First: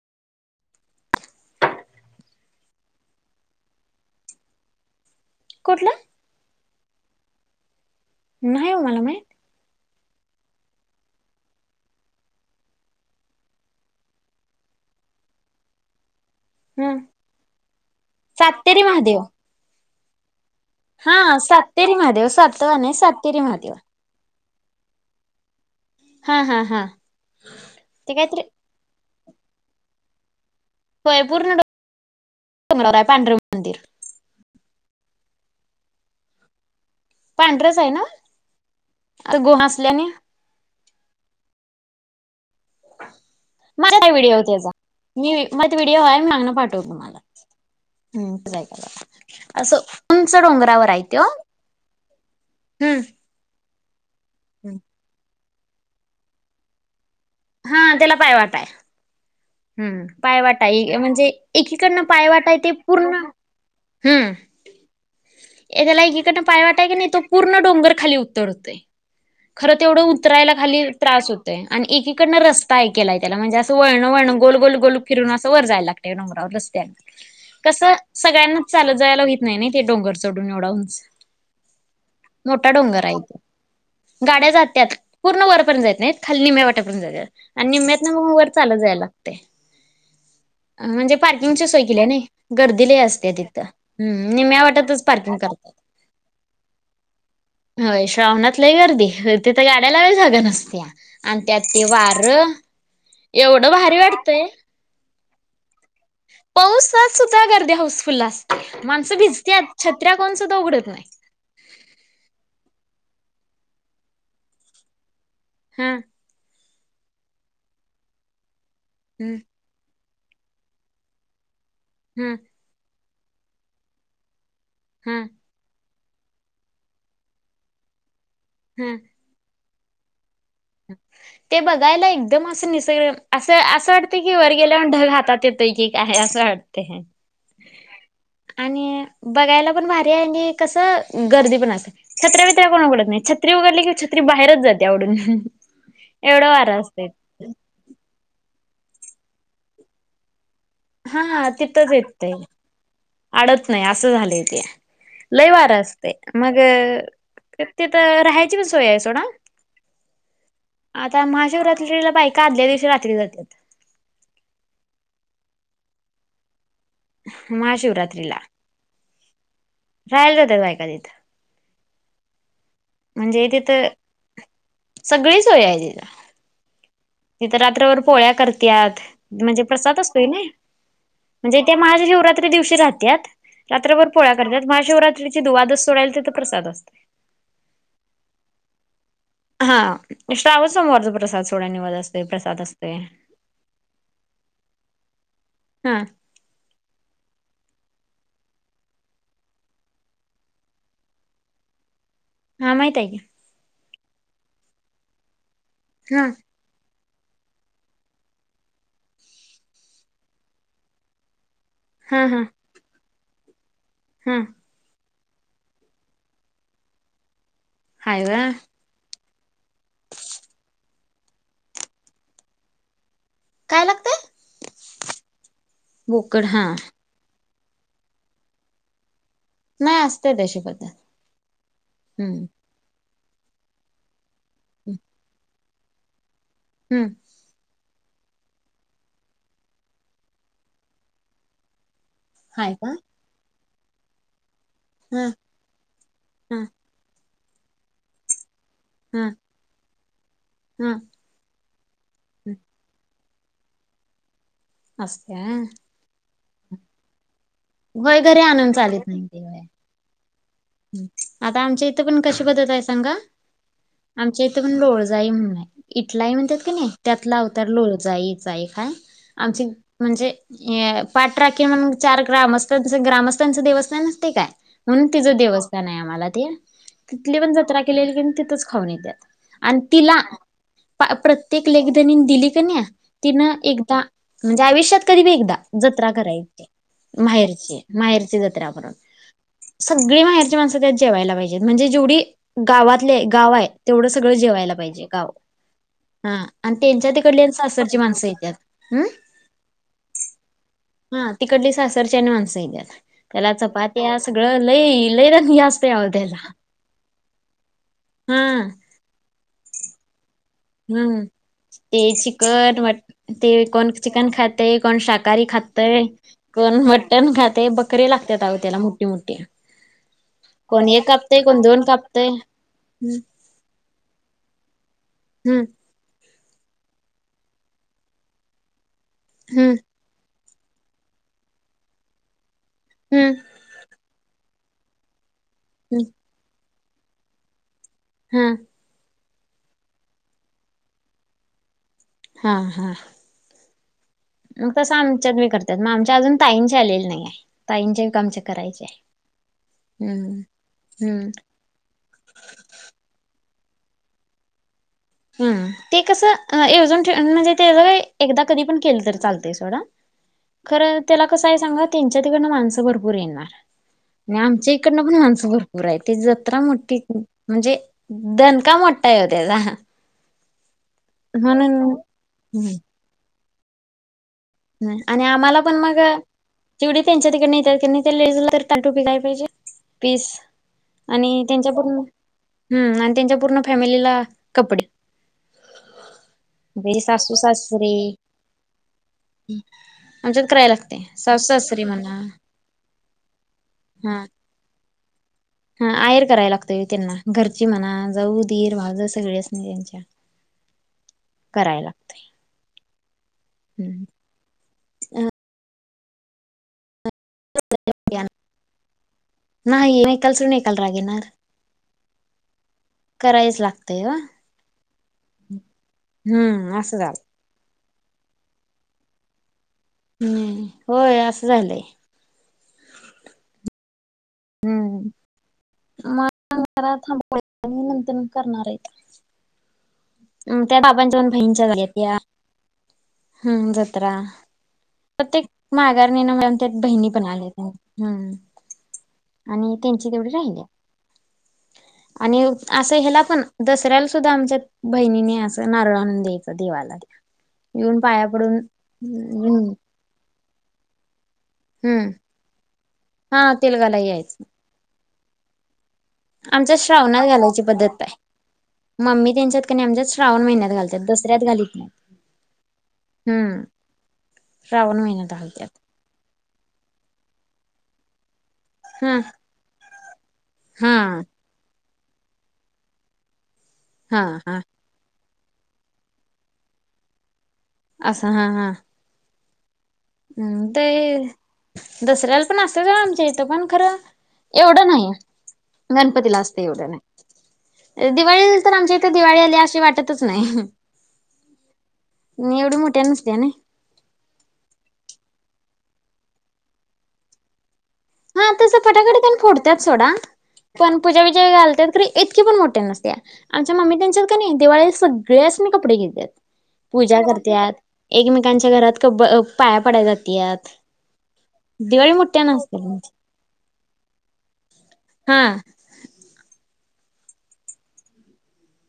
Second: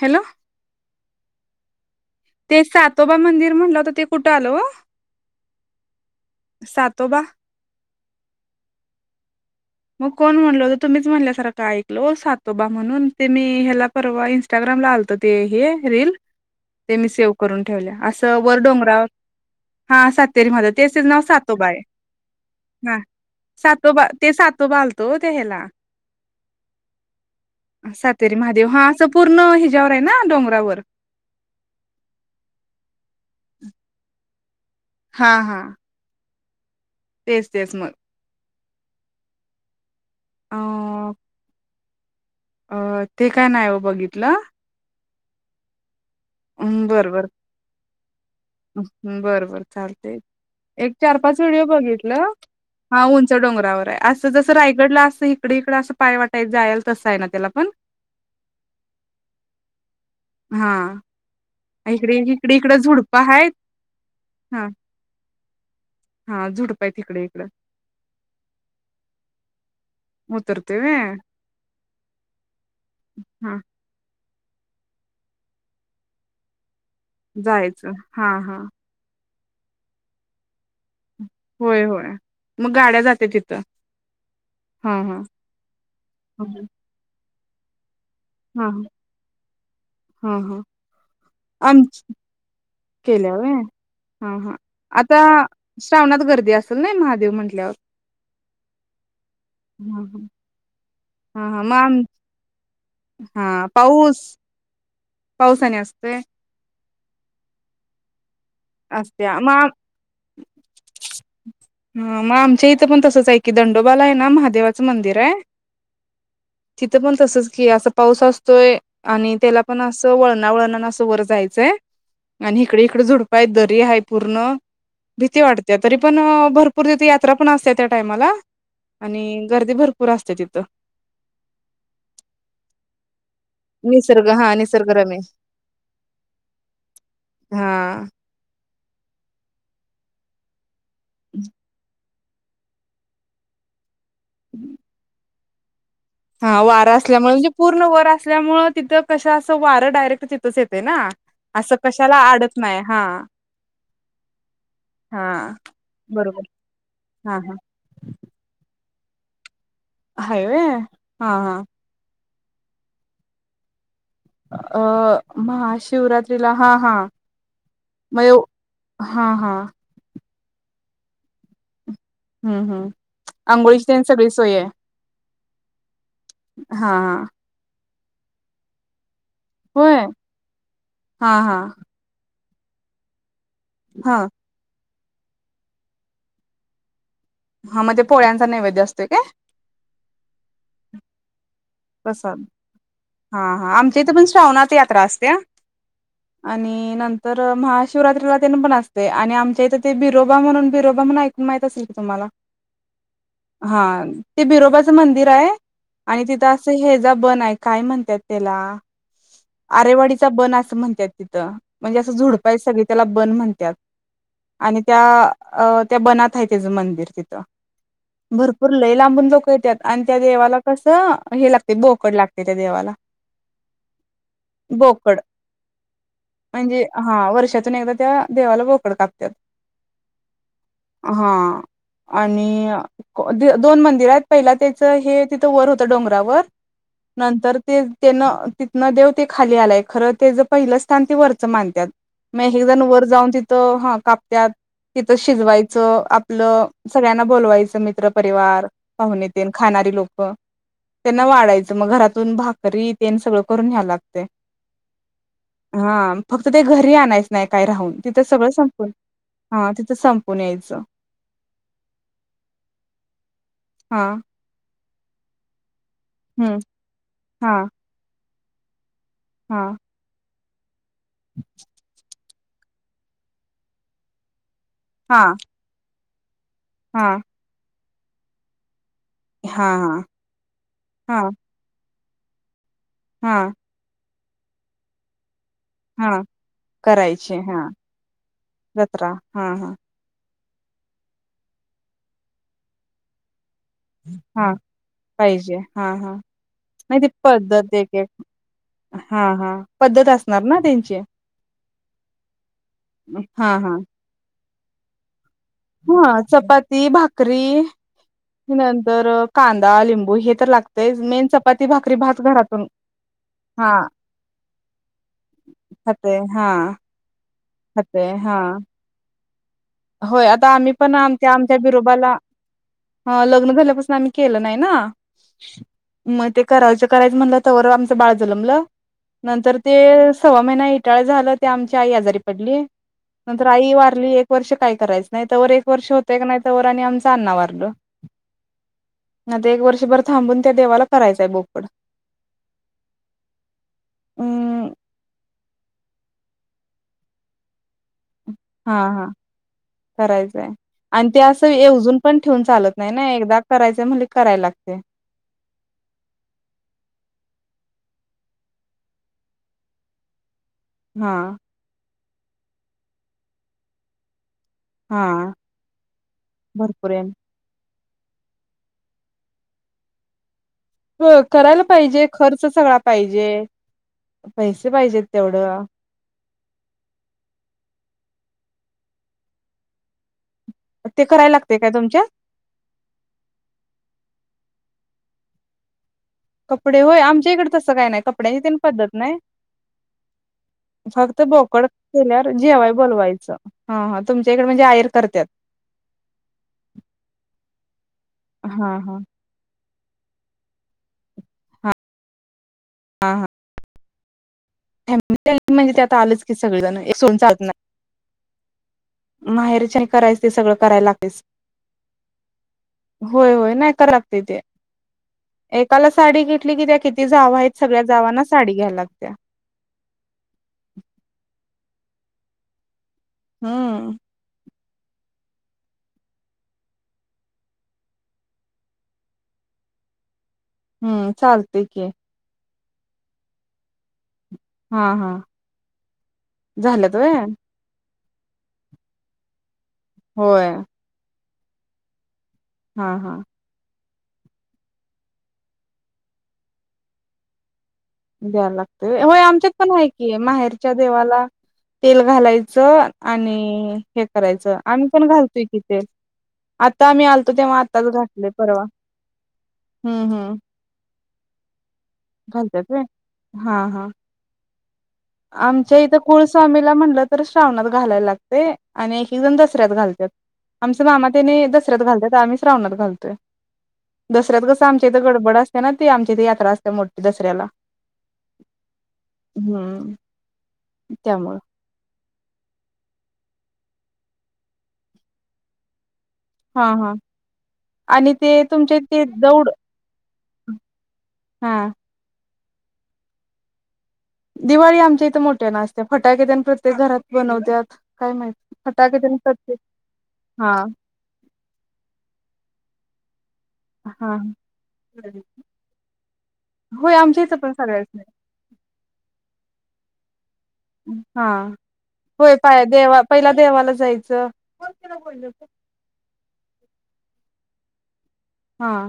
Hello. ते सातोबा मंदिर म्हणलं होता ते कुठं आल ओ? कुठला? सातोबा? नाही हो मला माहीत. मग कोण म्हणल होत तुम्हीच म्हणल्यासारखं ऐकल सातोबा म्हणून ते मी ह्याला परवा इंस्टाग्राम ला आलत ते हे रील ते हम्म मी सेव करून ठेवल्या अस वर सातेरी डोंगराव महादेव हां सात तरी म्हटलं तेच त्याच नाव हा सातोबा हाय सातेरी महादेव सातवा नाही हां सातेरी महादेव सातोबा ते सात तोबाला आलतो हो ह्याला हा हा हा ते सातेरी काहीतरी महादेव हां असं पूर्ण हिच्यायावर आहे नां डोंगरावर होय पूर्ण डोंगरांवर हाय पांढरं मंदिर. हां हां. पांढरच आहे ना गुहा असल्यानी? आं. अं ते काय नाय ओ माझ्यात आहे व्हिडिओ बघितलं. त्याचा मी माझ व्हिडिओ हाय मी मागणं पाठव तुम्हाला. हम्म तेच ऐकायला बर बर असं चालतेय उंच डोंगरावर एक आहे चार त्यो पाच व्हिडिओ बघितलं. हां हम्म उंच डोंगरावर आहे असं जसं रायगडला असं हिकड हिकडं असं पायवाट हाय जायला तसं आहे ना. त्याला पण हां त्याला पायवाट हाय. हम्म पायवाट हा हाय म्हणजे ऐकीकडनं इकडे पायवाट इकडे हाय ते इकडं झुडपं पूर्ण आहेत हम्म. हा एकला ऐकीकडन हा पायवाट झुडपं आहेत हायकीनी तो इकडे इकडं पूर्ण डोंगर खाली उतरतोय. खरं तेवढं उतरायला उतरते खाली व्हय त्रास होतय आणि ऐकीकडनं रस्ता हे केलाय त्याला हा म्हणजे असं वळण वळण गोल गोल गोल फिरून असं वर जायला लागतं डोंगरावर रस्त्या जायचं कसं हा हा सगळ्यांनाच चालत जायला व्हीत नाही नाही ते डोंगर चढून एवढा उंच होय होय मोठा मग गाड्या डोंगर आहे जात्यात तो तिथं? गाड्या हा जात्यात हा पूर्ण वरपर्यंत जयीत नायीत खाली हा निम्या वाट्यापर्यंत जात्यात. आणि निम्म्यातं मगं वर चालात जायला लागतय. हां हां. आं म्हंणजे पार्किंगची सोय केल्या नाही गर्दीलय असत्या केल्या व्हय तिथं हा हुं हा निम्या वाटातच आता पार्किंग करत्यात. श्रावणात गर्दी असेल ना महादेव म्हटल्यावर होय श्रावणात लय गर्दी तिथं गाड्या हा लावायला हा जागा नसत्या. त्या आणि त्यात ते वार हां पाऊ [unintelligible] पाऊस आणि असतोय? पावसात सुध्दा गर्दी होऊसफुल्ल आस माणसं असत्या भिजत्यात मग छत्र्या कोण सुद्धा उघडत नाही. हा मग आमच्या [unintelligible] दंडोबाला आहे नां महादेवाचं मंदिर आहे. हां- तिथं पण तसचं की असं पाऊस असतोय आणि हम्म त्याला पण असं- तो वळणा वळणान असं वर जायचांय हम्म आणि इकडे इकडे झुडप आहेत दरी आहे पूर्ण हम्म भीती वाटत्या तरी पण भरपूर तिथे यात्रा पण असत्या त्या टाइमाला हम्म आणि- गर्दी भरपूर असत्या तित ते बघायला एकदम असं निसर्ग अस असं वाटतय निसर्ग की हा वरगेलावर ढग निसर्गरम्य हातात येतोय की काय असं वाटतय हा आणि बघायला पण भारीय आणि कसं गर्दी पण असं छत्र्या [unintelligible] कोण उघडत नाही छत्री उघडली कि छत्री बाहेरच जाते आ उडून हा वारं असल्यामुळ म्हणजे पूर्ण वर असल्यामुळे तिथं कसं असं वारं डायरेक्ट ती हा हा तिथंच येतय आडत नाही हा आडत नाही असं झालंय ते हा लय वारं असतय बरोबर मग हा त-तर राहायची पण सोयाय सोडा हाय व्हय आता हा हा महाशिवरात्रीला बाईका आदल्या दिवशी रात्री जात्यात अ महाशिवरात्रीला हा हां म महाशिवरात्रीला हा हा त्त बायका तित हम्म हम्म आंघोळीची तेन सगळी सोयय सोयय तित तित रात्रभर पोळ्या करत्यात म्हणजे होय प्रसाद अस्तुय नई हा हा म्हणजे त्या महाशिवरात्री दिवशी राहत्यात रात्रभर हा पोळ्या करत्यात महाशिवरात्रीची दुवाद सोडाय तीत प्रसाद अस्तुय हा मग ते पोळ्यांचा नैवेद्य असतोय काय हा श्रावण सोमवार [unintelligible] प्रसाद असतय हा हा आमच्या इतं पण श्रावणात यात्रा असत्या हा आणि नंत तर महाशिवरात्रीला तेन पण असतंय आणि आमच्या इथं ते बिरोबा म्हणून बिरोबा म्हणून ऐकून माहित असल की तुम्हाला हा माहिताय की हा ते बिरोबाचं मंदिर आय हा आणि तिथं असं हेजा बन आहे काय म्हणत्यात त्याला आरेवाडीचा बन असं म्हणत्यात तितं म्हणजे असं हा हा झुडपाय सगळी त्याला बन म्हणत्यात हा आणि त्या अ.. त्या बनात हाय तेजं मंदिर तिथं हाय व्हय भरपूर लय लांबून लोकं लोकं येत्यात आणि त्या देवाला कसं हे लागतंय बोकड लागतंय त्या देवाला काय लागतंय बोकड बोकड हा म्हणजे हा वर्षा तून एकदा त्या देवाला बोकड कापतात नाही असते तशी पद्धत हा हम्म आणि [unintelligible] दो-दोन मंदिरायत पहिला त्याचं हे तिथं वर होतं डोंगरावर हम्म नंतर ते तेनं तिथनं देव ते खाली आलाय खरं तेजं पहिलं स्थान ते वरचं मानत्यात मग एकेक हाय जण का वर जाऊन तिथं हा कापत्यात तितं हा शिजवायचं हा आपलं सगळ्यांना बोलवायचं मित्र परिवार पाहून हा येतेन खाणारी लोकं हा त्यांना वाढायचं मग घरातून भाकरी तेन तेन सगळं करून न्यायला लागतंय असत्या हा फक्त ते घरी आणायचं नाही काय राहून होय तिथं घरी सगळं आणून संपून हा तिथं सं ह्म्म आता आमच्या इथं पण कशी पद्धतय सांगा हा आमच्या इथं प लोळजई म्हणूनाय इटलाई हम्म म्हणत्यात की नाई त्यातला हा अवतार लोळजईचाई चा आय एक आय आमची हा म्हणजे [unintelligible] पाठराखीण म्हणुन चार ग्रामस्थांचं ग्रामस्थांचं देवस्थान अस्तय काय म्हणून हा तिचं देवस्थान आहे आम्हाला ते हा तिथली पण जत्रा केलेली कीनी तिथच खाऊन येतंय आणि हा तिला हा प्र-प्रत्येक लेक धनी दिली का नाही हा तिनं एकदा म्हणजे आयुष्यात कधी बी एकदा जत्रा हा करायची करायचे हा माहेरची माहेरची जत्रा म्हणुन हा हा सगळी माहेर रची माणूसं त्यात जेवायला पाहिजे म्हणजे जेवढी गावातले गावाय तेवढं सगळं हा जेवायला पाहिजे गाव हा आणि नाही ती त्यांच्या तिकडली अन् पद्धत एक सासरची एक माणसं येत्यात हम् हा हा पद्धत असणार ना त्यांची हा तिकडली सासरच्या आणि माणसं त्या्यात त्याला हा च हा पा तेह असग लई ल रा हा चपाती भाकरी हा नंतर कांदा लिंबू हे हम्म न ते चिकन मट ते हा कोण चिकन खातय कोण शाकाहारी खातातय खाते हा पण मटण खाते बकरीे लागतात आग त्याला मोठी मोठी होय आता आम्ही कोण पण एक आमच्या कापतय आमच्या कोण दोन बिरोबाला कापतय हम्म ह लग्न झाल्यापासून आम्ही केलं नाही ना हम्म मग ते करायचं करायचं म्हणलं तर आमचं बाळ झालंमलं नंतर ते सव्वा महिना इटाळ झालं ते आमची आई आजारी पडली हम्म नंतर आई वारली एक वर्ष काय करायचं नाही तरवर एक वर्ष हम्म होतेय का नाही आणि आमच अ्ना भारल हमम ना ते एक वर्षभर थांबून त्या देवाला करायचंय बोपड हा हा अं मग तसं आमच्यात मी करतात मग आमच्या अजून ताईंचे आलेले नाही आहे तांचे हा करायचे हा हम्म. करायचंय आणि ते हम्म. असं अजून पण ठेवून चालत नाही ना एकदा करायचं म्हण कराय लागते हम्म ते कसंवजून ठेवून म्हणजे ते एकदा कधी पण केलं तररी चालते सोडं [inaudible] खरं त्याला हा. कसं आहे सांगा त्यांच्या तिकडन माणसं भरपूर येणार आणि आमच्या इकडनं पण हा माणसं भरपूर आहे ते जत्रा भरपूर मोठी आहे म्हणजे दनका मोठा आहे हो त्या्याचा हो करायला पाहिजे खर्च सगळा हम्म. पाहिजे पैसे पाहिजेत आणि आम्हाला तेवढं पण मग तेवढी त्यांच्या तिकडे येत क ते लेजल तर ताटोपी काय पाहिजे पीस ते करायला आणि लागते काय त्यांच्या पूर्ण तुमच्यात? हम्म आणि त्यांच्या पूर्ण फॅमिलीला कपड कपडे होय आमच्या इकडे तसं काय नाही कपड्यांची तीन पद्धत नाही आमच्यात करायला लागते फक्त सासू बोकड सासरे म्हणा केल्या जेवाय बोलवायचं हाा हा तुमच्या इडे म्हणजे र करत हा आर करायला लागतोय त्यांना घरची मना हा जाऊ ीर भाव हा ज सगळी अस नाही त्यांची कराय लागत हा हा हम्म फॅमि म्हणजे ते आता आलंची सगळे जण एक सो चा माहेरच्या आणि नाही करायच ते एकाला सोडून सगळं एकाला करायला राग येणार लागेच होय होय करायच नाही क लागतय ओ लागते ते एकाला साडी घेतली कि त्या्या हम्म असं किती झालं जाव आहेत सगळ्या जावांना साडी घ्याय लागत्या हम्म होय असं झालंय हम्म हम्म मा थांब निमंतण करणार आहेत त्या हम्म बाबांच्यान चालतय बहीणीच्या की झाल्या हम् जत्रा हा हा प्रत्येक माघारणी ना मम त्या झाल्यात बहिणी व्हय पण आल्या त्यांनी हम्म आणि त्यांची तेवढी होय राहिल्या आणि हा असं हा ह्याला पण दसऱ्याला सुद्धा आमच्यात बहिणीने असं नारळ आणून द्यायचं देवाला येऊन पाया द्यायला पडून लागत व आमच्यात पण आहे की माहेर च्या देवाला, तेल हम्म घालायचं, हा तेल आणि घालायला हे यायचं करायचं, आम्ही पण घालतोऽऽ त की तीत, आमच्या आता आम्ही श्रावणात आलतो तेव्हा घालायची आताच पद्धत आहे घातलेय परवा. मम्मी त्यांच्यात क नै आमच्यात, हम्म श्रावण महिन्यात घालतात दसऱ्यात घालीत नाहीत. घालत्यात वय,,, हा, हम्म हा. श्रावण महिन्यात घालत्यात आमच्या इथं कुळ स्वामीला म्हणलं तर श्रावणात घालायला लागतऽऽ तय, आणि एक, हा एक जण दसऱ्यात घालतात, आमचे मामा हा त्याने दसऱ्यात घालत्यातऽ महश्रवणात घालतोय हा दसऱ्यात हा कस आमच्या इथ गडबड ना ती आमची इथे यात्रा असत्या मोठी दसऱ्याला. असं,, हा, हा, हम्, ह्हा तेऽऽ दसऱ्याला पण असतयच आमच्या इथं, पण खरं एवढं नाहीऽ गणपतीला आस्तय हा हा एवढऽऽ आणि ते दिवाळीला तर, तुमचे आमच्या ते इथं दिवाळी दौड आल्या अस वाटतच नाहीऽऽ हा, निवड मोठ्या न नसत्या नैऽऽ दिवाळी आमच्या इथं मोठ्यानं असत्या,, फटाकेे तन प्रत्येक घरात बनवतातऽऽ हां तसं फटाकड्या पण फोडतात सोडा,, हा पण पूजा विजा घालतात इतकीे पण मोऽऽ नसत्या,, आमच्या मम्मी हा त्यांच्यात का नाही दिवाळीत सगळेच ना कपडे घे्त्यातऽऽ होय पूजा आमच्या इथं पण करत्यात,, सगळ्यासनी एकमेकांच्या घरात क पाया पडाय जातऽऽ त, हा दिवाळी होय मोठत्या पाया नतऽऽ देवा, पहिला देवाला हा जायचंऽऽ हा,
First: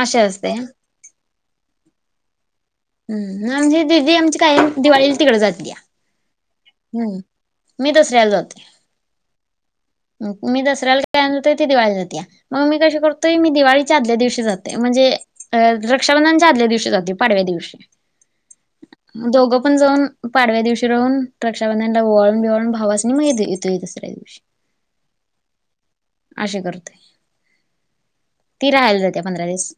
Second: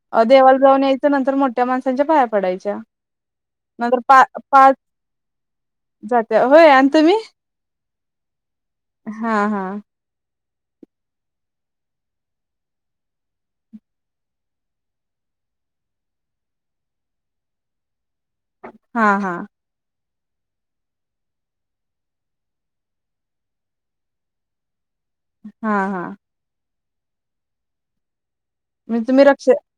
अशा असते देवाला जाऊन यायचं नंतर मोठ्या माणसांच्या पाया पडायचं. हम्,, आमची दिदी आमची काय पाच दिवाळीला तिकड जात्या. जात्या होय आणि तुम्ही हम्म,, मी रस्त्याला जातोय. हा हा मी दसऱ्याला जातोय, ती दिवाळी जात्या, या, मग मी कशी करतोय मी दिवाळीच्या आदल्या दिवशी जाते म्हणजेऽऽ अ रक्षाबंधनच्या आदल्या दिवशी जातोय, पाडव्या दिवशी. हा हा दोघं पण जाऊन,, पाडव्या दिवशी राहून. रक्षाबंधनला ओवाळून बिवाळून भावासनी म ग येतोय दुसऱ्या दिवशी. हा, हा, अशी करतोय ती राहायला म्हणजे जाते तुम्ही पंधरा रक्षा, दिवस.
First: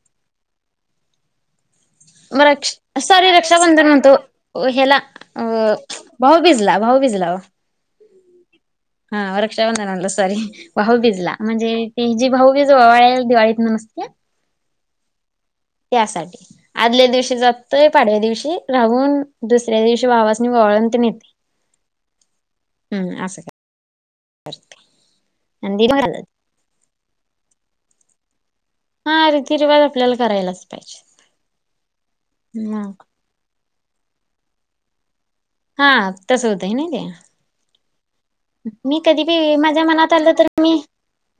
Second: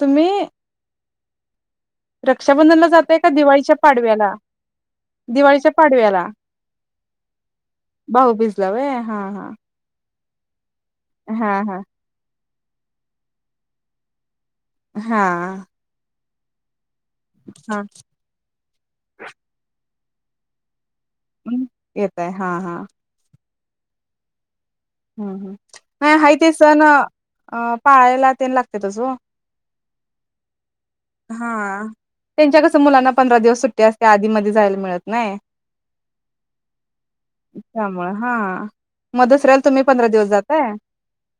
तुम्हीऽऽ रक्षा जाताय का सोरी दिवाळीच्या रक्षाबंधन म्हणतो,, पाडव्याला हेला अ दिवाळीच्या भाऊ बिझला भाऊऽऽ होग झलावऽ भाऊ बिज. हा, व रक्षा बंधनाला. सॉरी भाऊबीज ला,, हा हा म्हणजे त जी भाऊबीज वावाळ दिवाळीत नसत्या ऽऽ हा, साठी, आदल्या दिवशी हा जातोय, पाडव्या दिवशी राहुनं, दूसर्या दिवशी ऽऽ भावासनी, ववाळून तन एतऽऽ हम्,, येताय हा, हा, असं काय हम्, ह आणि नाही दिली हाय ते सण,, अऽ पाळायला त्यां लागऽऽ हां, रीतीरिवाज आपल्याला करायलाच पाहिजे. हा त्यांच्या कसं मग मुलांना पंधरा दिवस सुट्टी असत्या आधीमध्यी जायला मिळत नाहीऽऽ हा, तस होतंय नाही तेऽ त्यामुळे हा मी कधी मग बीऽऽ दुसऱ्याला तुम्ही माझ्या पंधरा मनात दिवस आलं तर जाताय मी,,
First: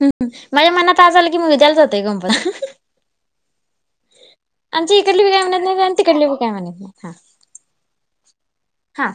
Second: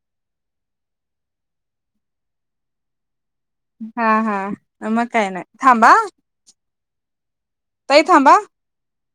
माझ्या मनात आज आल की मी उद्याला जातोय गपलाऽऽ हा हा आमचं मग इकडली बी काय म्हणत नाही, आणि थांबा तिकडली बी काय म्हणत नाही हऽऽ ताई थांबा. हां,